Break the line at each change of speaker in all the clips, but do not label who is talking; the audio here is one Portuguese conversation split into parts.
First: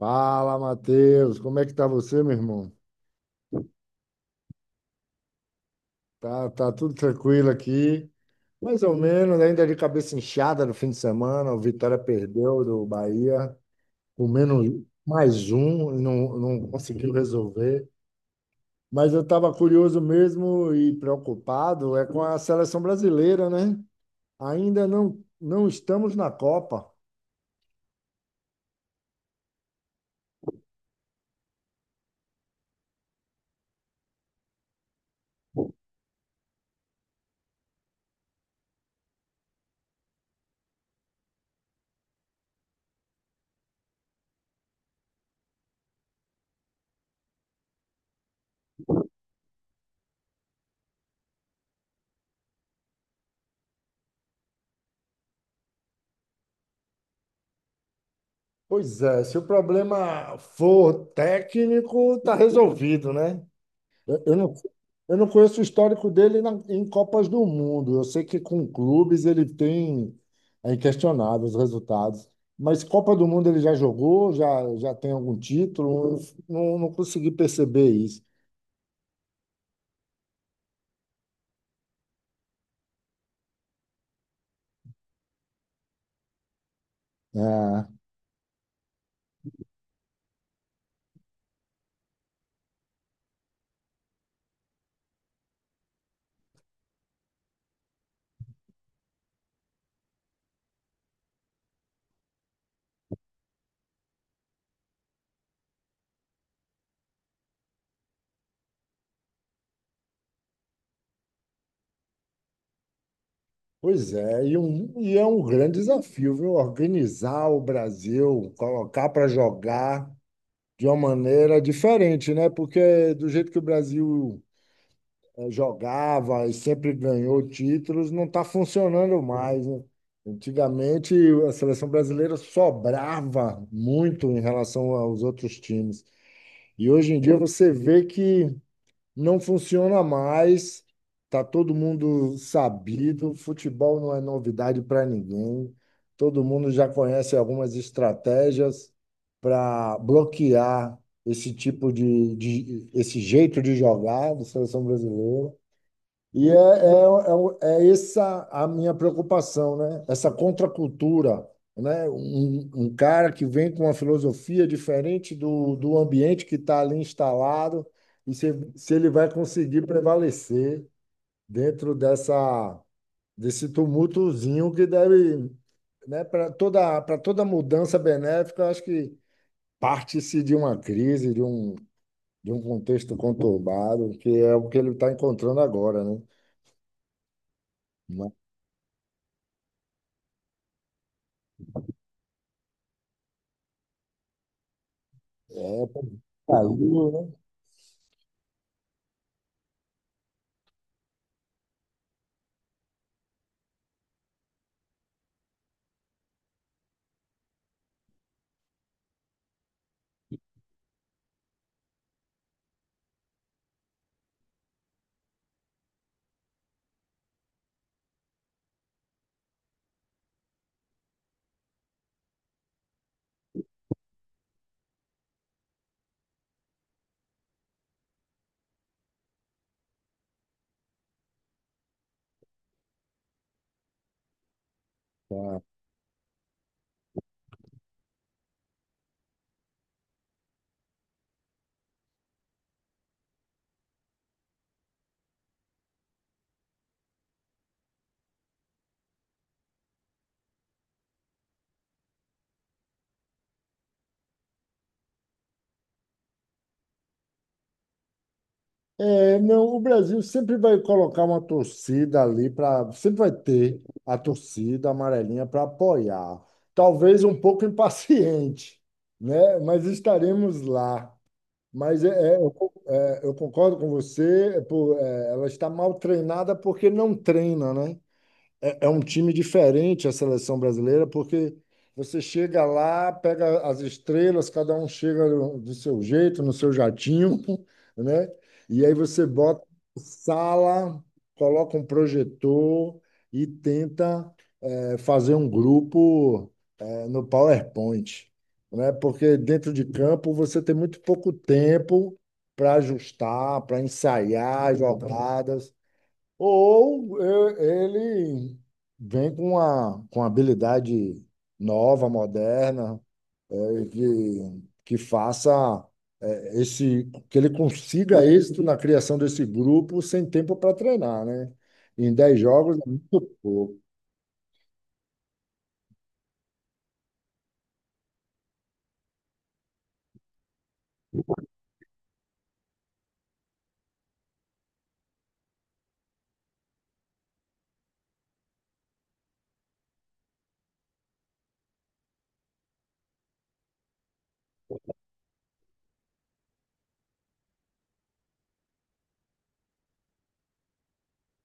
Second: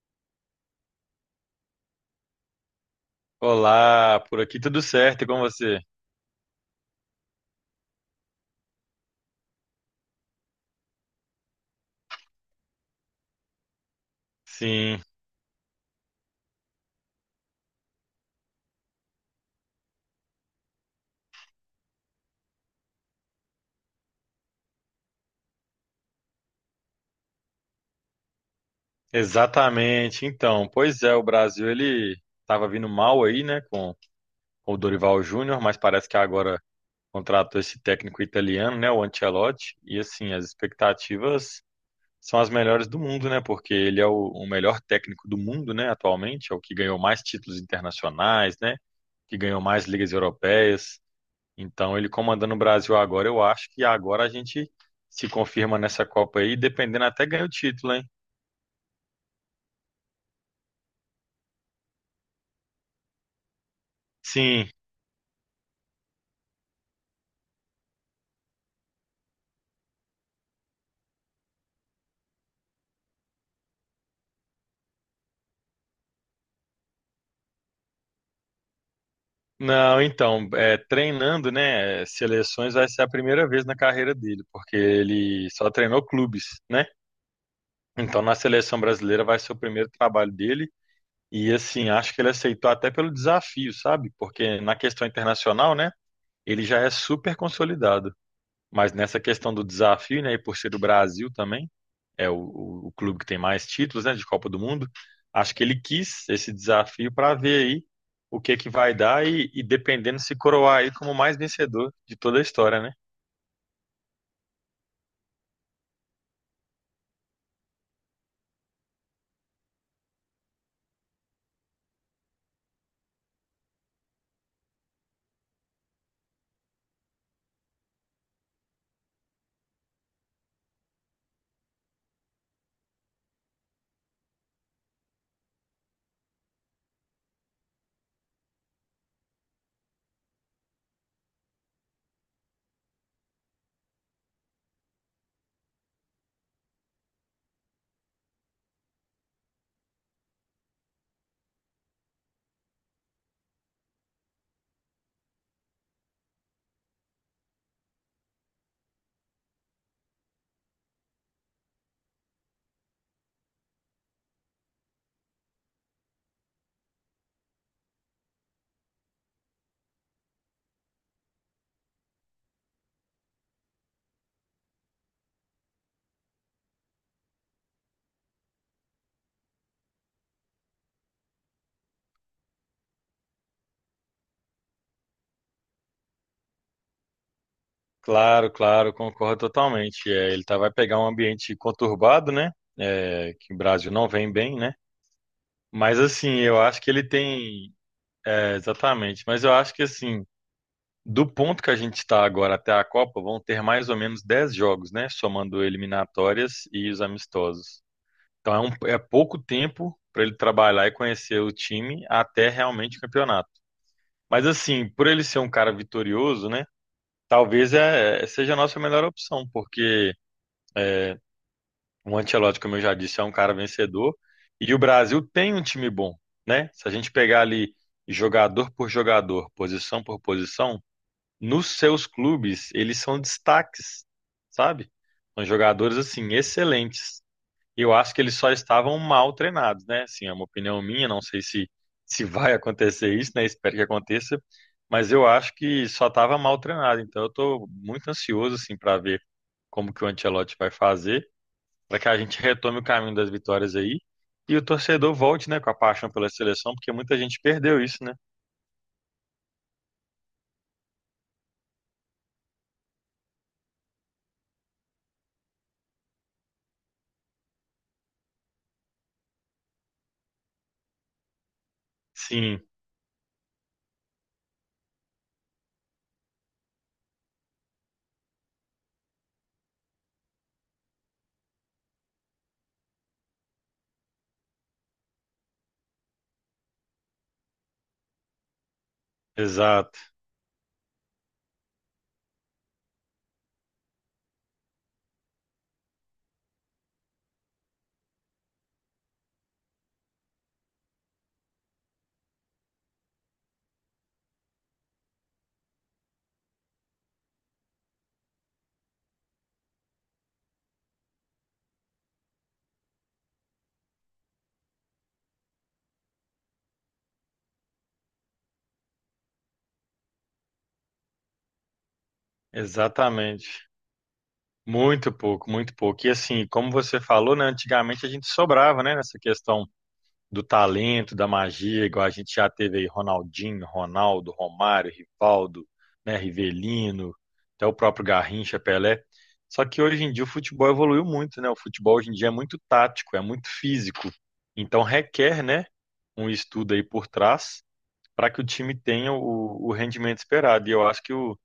Fala, Matheus, como é que tá você, meu irmão?
Olá, por aqui tudo certo e com você?
Tá, tudo tranquilo aqui, mais ou menos, ainda de cabeça inchada no fim de semana, o Vitória perdeu do Bahia, com menos
Sim,
mais um, não conseguiu resolver. Mas eu estava curioso mesmo e preocupado é com a seleção brasileira, né? Ainda não estamos na Copa.
exatamente. Então, pois é, o Brasil ele estava vindo mal aí, né, com o Dorival Júnior, mas parece que agora contratou esse técnico italiano, né, o Ancelotti, e assim, as expectativas são as melhores do mundo, né, porque ele é o melhor técnico do mundo, né, atualmente, é o que ganhou mais títulos internacionais, né, que ganhou mais ligas europeias. Então, ele comandando o Brasil agora, eu acho que agora a gente se confirma nessa Copa aí, dependendo até ganha o título, hein?
Pois é, se o problema for técnico, tá resolvido, né? Eu, eu não,
Sim.
eu não conheço o histórico dele em Copas do Mundo. Eu sei que com clubes ele tem, é inquestionável os resultados. Mas Copa do Mundo ele já jogou, já, já tem algum título? Eu Não, não consegui perceber isso.
Não, então, é, treinando, né, seleções vai ser a primeira vez na carreira dele, porque ele só treinou clubes, né?
Ah,
Então, na seleção brasileira vai ser o primeiro trabalho dele. E assim, acho que ele aceitou até pelo desafio, sabe? Porque na questão internacional, né, ele já é super consolidado. Mas nessa questão do desafio, né, e por ser do Brasil também, é o clube que tem mais títulos, né, de Copa do Mundo. Acho que ele quis esse desafio para ver aí o que que vai dar e dependendo se coroar aí como o mais vencedor de toda a história, né?
pois é, e, e é um grande desafio, viu? Organizar o Brasil, colocar para jogar de uma maneira diferente, né? Porque do jeito que o Brasil jogava e sempre ganhou títulos, não está funcionando mais, né? Antigamente, a seleção brasileira sobrava muito em relação aos outros times. E hoje em dia você vê que não funciona mais, tá todo mundo sabido, futebol não é novidade para ninguém, todo mundo já conhece algumas estratégias para bloquear esse tipo esse jeito de jogar da seleção brasileira. É essa a minha preocupação, né? Essa contracultura, né? Um cara que vem com uma filosofia diferente do ambiente que está ali instalado e se ele vai conseguir prevalecer dentro desse tumultozinho que deve, né? Para toda mudança benéfica, eu acho que parte-se de uma crise, de um contexto conturbado, que é o que ele está encontrando agora, né? Mas
Claro, claro, concordo totalmente. É, ele tá, vai pegar um ambiente conturbado, né? É, que o Brasil não vem bem, né?
é,
Mas assim, eu
caiu,
acho que ele
né?
tem. É, exatamente. Mas eu acho que assim, do ponto que a gente está agora até a Copa, vão ter mais ou menos 10 jogos, né? Somando eliminatórias e os amistosos. Então é, é pouco tempo para ele trabalhar e conhecer o time até realmente o campeonato. Mas assim, por ele ser um cara vitorioso, né? Talvez seja a nossa melhor opção, porque o Ancelotti, como eu já disse, é um cara vencedor e o Brasil tem um time bom, né? Se a gente pegar ali jogador por jogador, posição por posição, nos seus clubes eles são destaques, sabe? São
Cara?
jogadores assim excelentes. E eu acho que eles só estavam mal treinados, né? Assim, é uma opinião minha, não sei se, se vai acontecer isso, né? Espero que aconteça, mas eu acho que só estava mal treinado. Então eu estou muito ansioso assim para ver como que o Ancelotti vai fazer, para que a gente retome o caminho das vitórias aí e o torcedor volte, né, com a paixão pela seleção, porque muita gente perdeu isso, né?
É, não, o Brasil sempre vai colocar uma torcida ali para, sempre vai ter a torcida amarelinha para apoiar. Talvez um pouco impaciente, né? Mas estaremos lá.
Sim,
Eu concordo com você, ela está mal treinada porque não treina, né? É um time diferente a seleção brasileira, porque você chega lá, pega as estrelas, cada um chega do seu jeito, no seu jatinho, né? E aí você bota
exato,
sala, coloca um projetor e tenta fazer um grupo no PowerPoint, né? Porque dentro de campo você tem muito pouco tempo para ajustar, para ensaiar as jogadas. Ele vem com uma habilidade nova, moderna, é, que faça que ele consiga êxito na criação desse grupo sem tempo para treinar, né? Em 10 jogos é muito
exatamente.
pouco.
Muito pouco, muito pouco. E assim, como você falou, né, antigamente a gente sobrava, né, nessa questão do talento, da magia, igual a gente já teve aí Ronaldinho, Ronaldo, Romário, Rivaldo, né, Rivelino, até o próprio Garrincha, Pelé. Só que hoje em dia o futebol evoluiu muito, né? O futebol hoje em dia é muito tático, é muito físico. Então requer, né, um estudo aí por trás para que o time tenha o rendimento esperado. E eu acho que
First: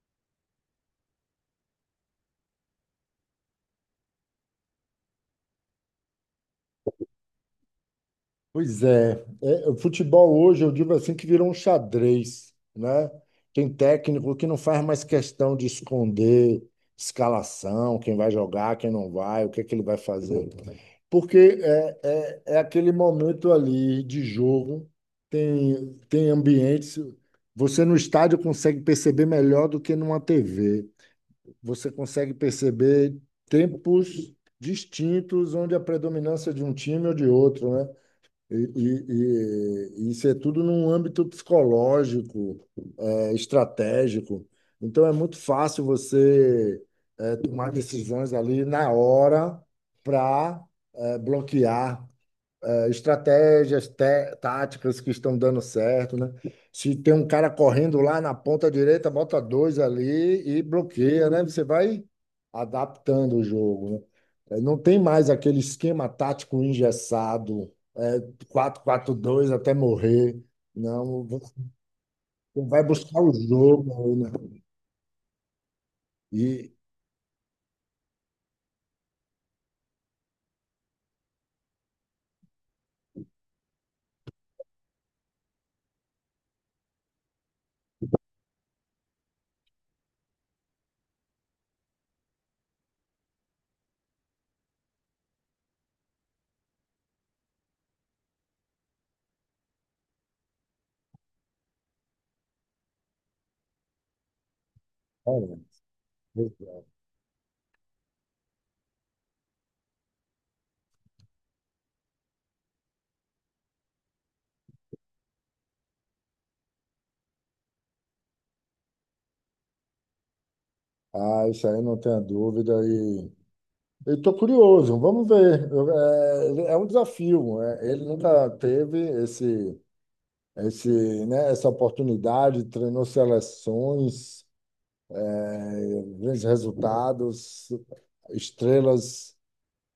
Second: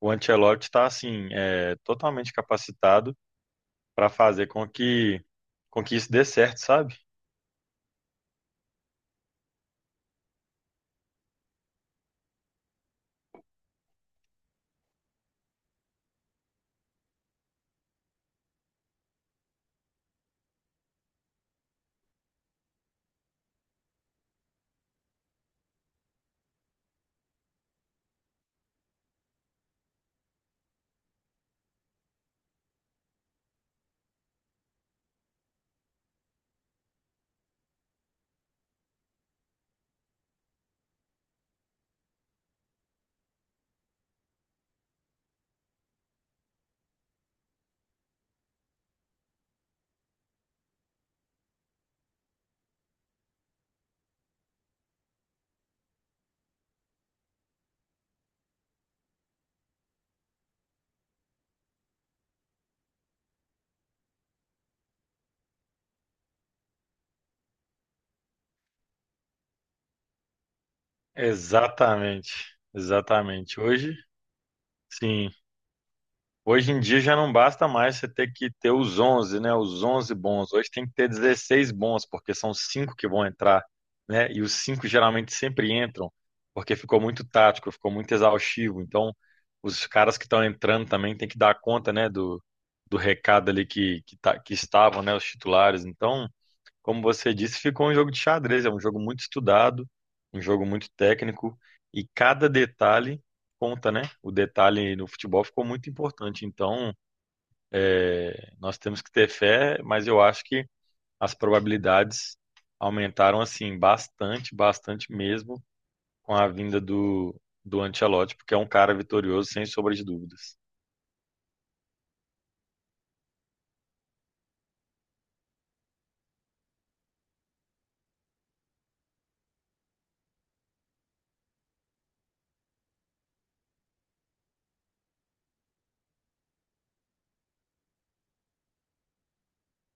o Ancelotti está assim, é, totalmente capacitado para fazer com que isso dê certo, sabe?
Pois é, é, o futebol hoje, eu digo assim, que virou um xadrez, né? Tem técnico que não faz mais questão de esconder escalação, quem vai jogar, quem não vai, o que é que ele vai fazer. É aquele momento ali de jogo, tem ambientes. Você no estádio consegue perceber melhor do que numa TV. Você consegue perceber tempos distintos onde a predominância de um time ou de outro, né? E, e isso é tudo num âmbito psicológico, é, estratégico. Então é muito fácil você tomar decisões ali na hora para bloquear, estratégias, táticas que estão dando certo, né? Se tem um cara correndo lá na ponta direita, bota dois ali e bloqueia, né? Você vai adaptando o jogo, né? É, não tem mais aquele esquema tático engessado, é, quatro 4 2 até morrer. Não, você
Exatamente,
vai buscar o
exatamente. Hoje,
jogo, né?
sim, hoje
E,
em dia já não basta mais você ter que ter os onze, né? Os 11 bons. Hoje tem que ter 16 bons, porque são cinco que vão entrar, né? E os cinco geralmente sempre entram, porque ficou muito tático, ficou muito exaustivo. Então, os caras que estão entrando também tem que dar conta, né, do recado ali que, tá, que estavam, né, os titulares. Então, como você disse, ficou um jogo de xadrez. É um jogo muito estudado, um jogo muito técnico e cada detalhe conta, né? O detalhe no futebol
olha,
ficou muito importante. Então, é, nós temos que ter fé, mas eu acho que as probabilidades aumentaram assim bastante, bastante mesmo com a vinda do Ancelotti, porque é um cara vitorioso sem sombra de dúvidas.
ah, isso aí não tenha dúvida. Eu estou curioso, vamos ver. É, é um desafio. É, ele nunca teve esse, né, essa oportunidade, treinou seleções, eh, grandes resultados, estrelas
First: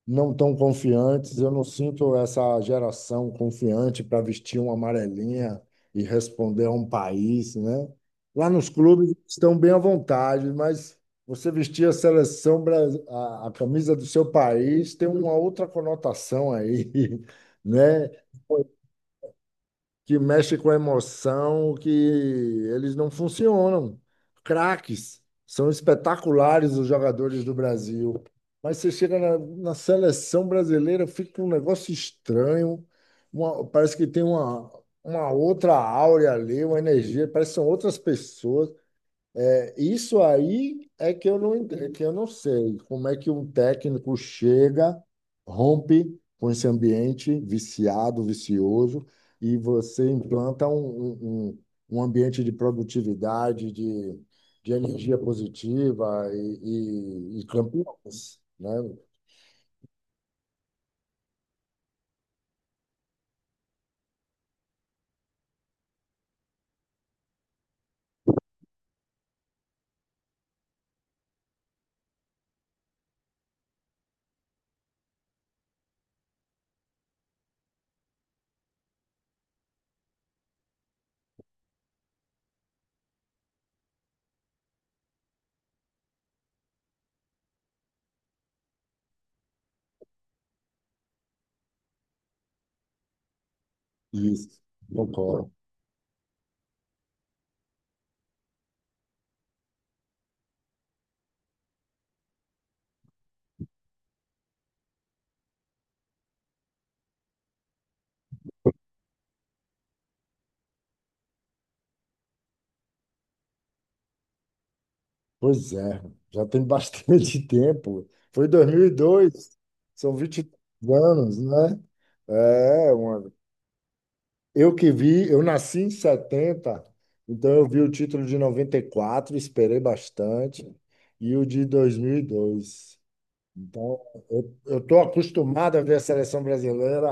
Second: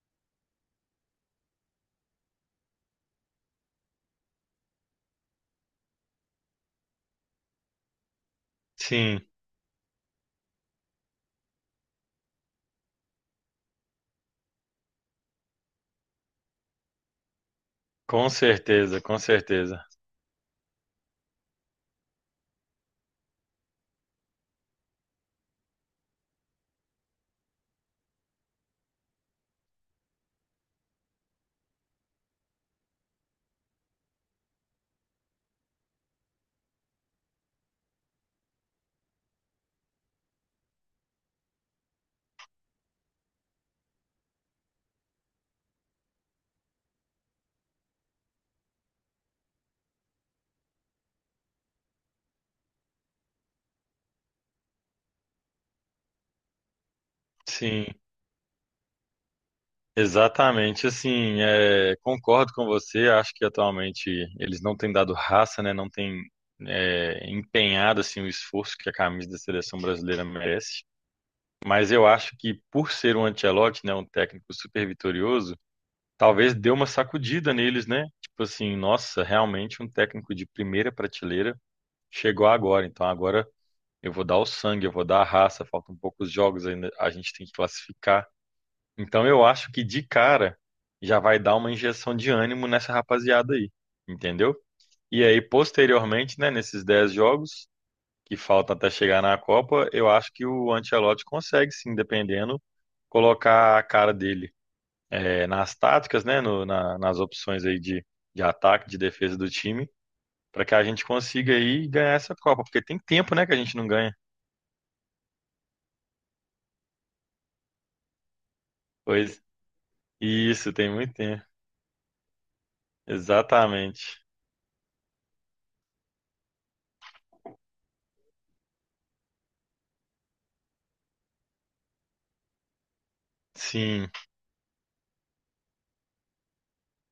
não tão confiantes. Eu não sinto essa geração confiante para vestir uma amarelinha e responder a um país, né? Lá nos clubes
Sim,
estão bem à vontade, mas você vestir a seleção, a camisa do seu país tem uma outra conotação aí, né?
com certeza, com certeza.
Que mexe com a emoção, que eles não funcionam. Craques, são espetaculares os jogadores do Brasil. Mas você chega na seleção brasileira, fica um negócio estranho. Parece que tem uma outra áurea ali, uma energia, parece que são outras pessoas. Isso aí é que eu não, ent- é que eu não sei como é que um técnico chega, rompe com esse ambiente viciado, vicioso, e você implanta um um ambiente de produtividade, de energia positiva e
Sim.
campeões, né?
Exatamente, assim, é, concordo com você. Acho que atualmente eles não têm dado raça, né? Não têm, é, empenhado assim o esforço que a camisa da seleção brasileira merece. Mas eu acho que por ser um Ancelotti, né, um técnico super vitorioso, talvez deu uma sacudida neles, né? Tipo assim, nossa, realmente um técnico de primeira prateleira chegou agora. Então agora eu vou dar o sangue, eu vou dar a raça. Faltam poucos jogos ainda, a gente tem que classificar. Então eu acho que de cara já vai dar uma injeção de ânimo nessa rapaziada aí, entendeu?
Isso,
E aí,
concordo.
posteriormente, né, nesses 10 jogos que faltam até chegar na Copa, eu acho que o Ancelotti consegue, sim, dependendo, colocar a cara dele, eh, nas táticas, né, nas opções aí de ataque, de defesa do time, para que a gente consiga aí ganhar essa Copa, porque tem tempo, né, que a gente não ganha.
Pois é, já tem bastante tempo. Foi
Pois
2002, são 20
isso, tem muito
anos,
tempo.
né? É, uma
Exatamente.
Eu que vi, eu nasci em 70, então eu vi o título de 94, esperei bastante, e o de 2002. Então,
Sim,
eu estou acostumado a ver a seleção brasileira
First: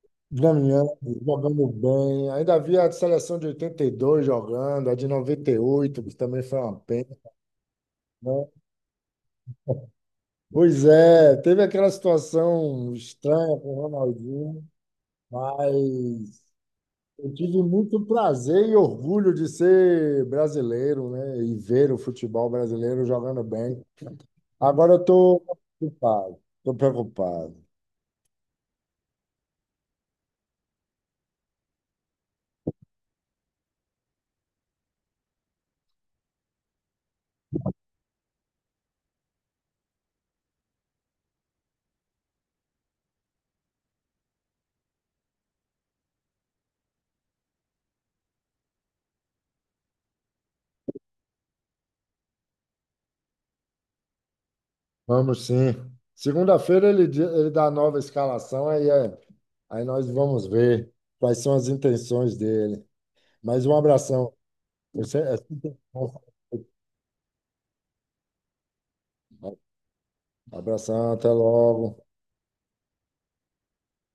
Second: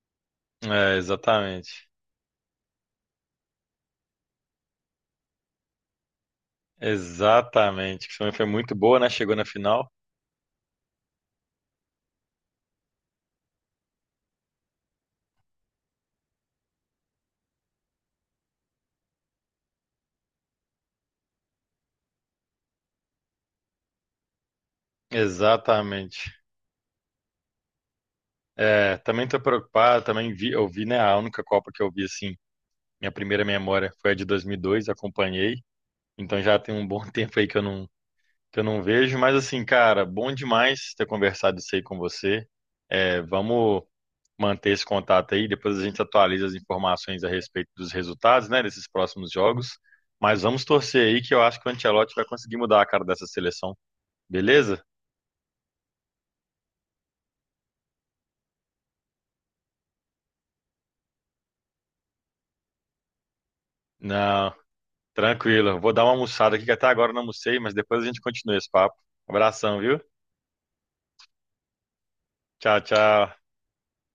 ganhando,
é,
jogando
exatamente.
bem. Ainda vi a seleção de 82 jogando, a de 98 que também foi uma pena,
Exatamente, que também
né?
foi muito boa, né? Chegou na final.
Pois é, teve aquela situação estranha com o Ronaldinho, mas eu tive muito prazer e orgulho de ser brasileiro, né? E ver o futebol brasileiro jogando bem. Agora eu estou
Exatamente.
preocupado. Estou preocupado.
É, também tô preocupado, também vi, eu vi, né, a única Copa que eu vi assim, minha primeira memória foi a de 2002, acompanhei. Então já tem um bom tempo aí que eu que eu não vejo, mas assim, cara, bom demais ter conversado isso aí com você. É, vamos manter esse contato aí, depois a gente atualiza as informações a respeito dos resultados, né, desses próximos jogos. Mas vamos torcer aí que eu acho que o Ancelotti vai conseguir mudar a cara dessa seleção, beleza?
Vamos sim. Segunda-feira ele, ele dá a nova escalação, aí, aí nós vamos ver quais são as intenções dele. Mas um abração.
Não,
Você, é, sempre
tranquilo. Vou dar uma
bom.
almoçada aqui, que até agora eu não almocei, mas depois a gente continua esse papo. Abração, viu?
Abração, até logo.
Tchau, tchau.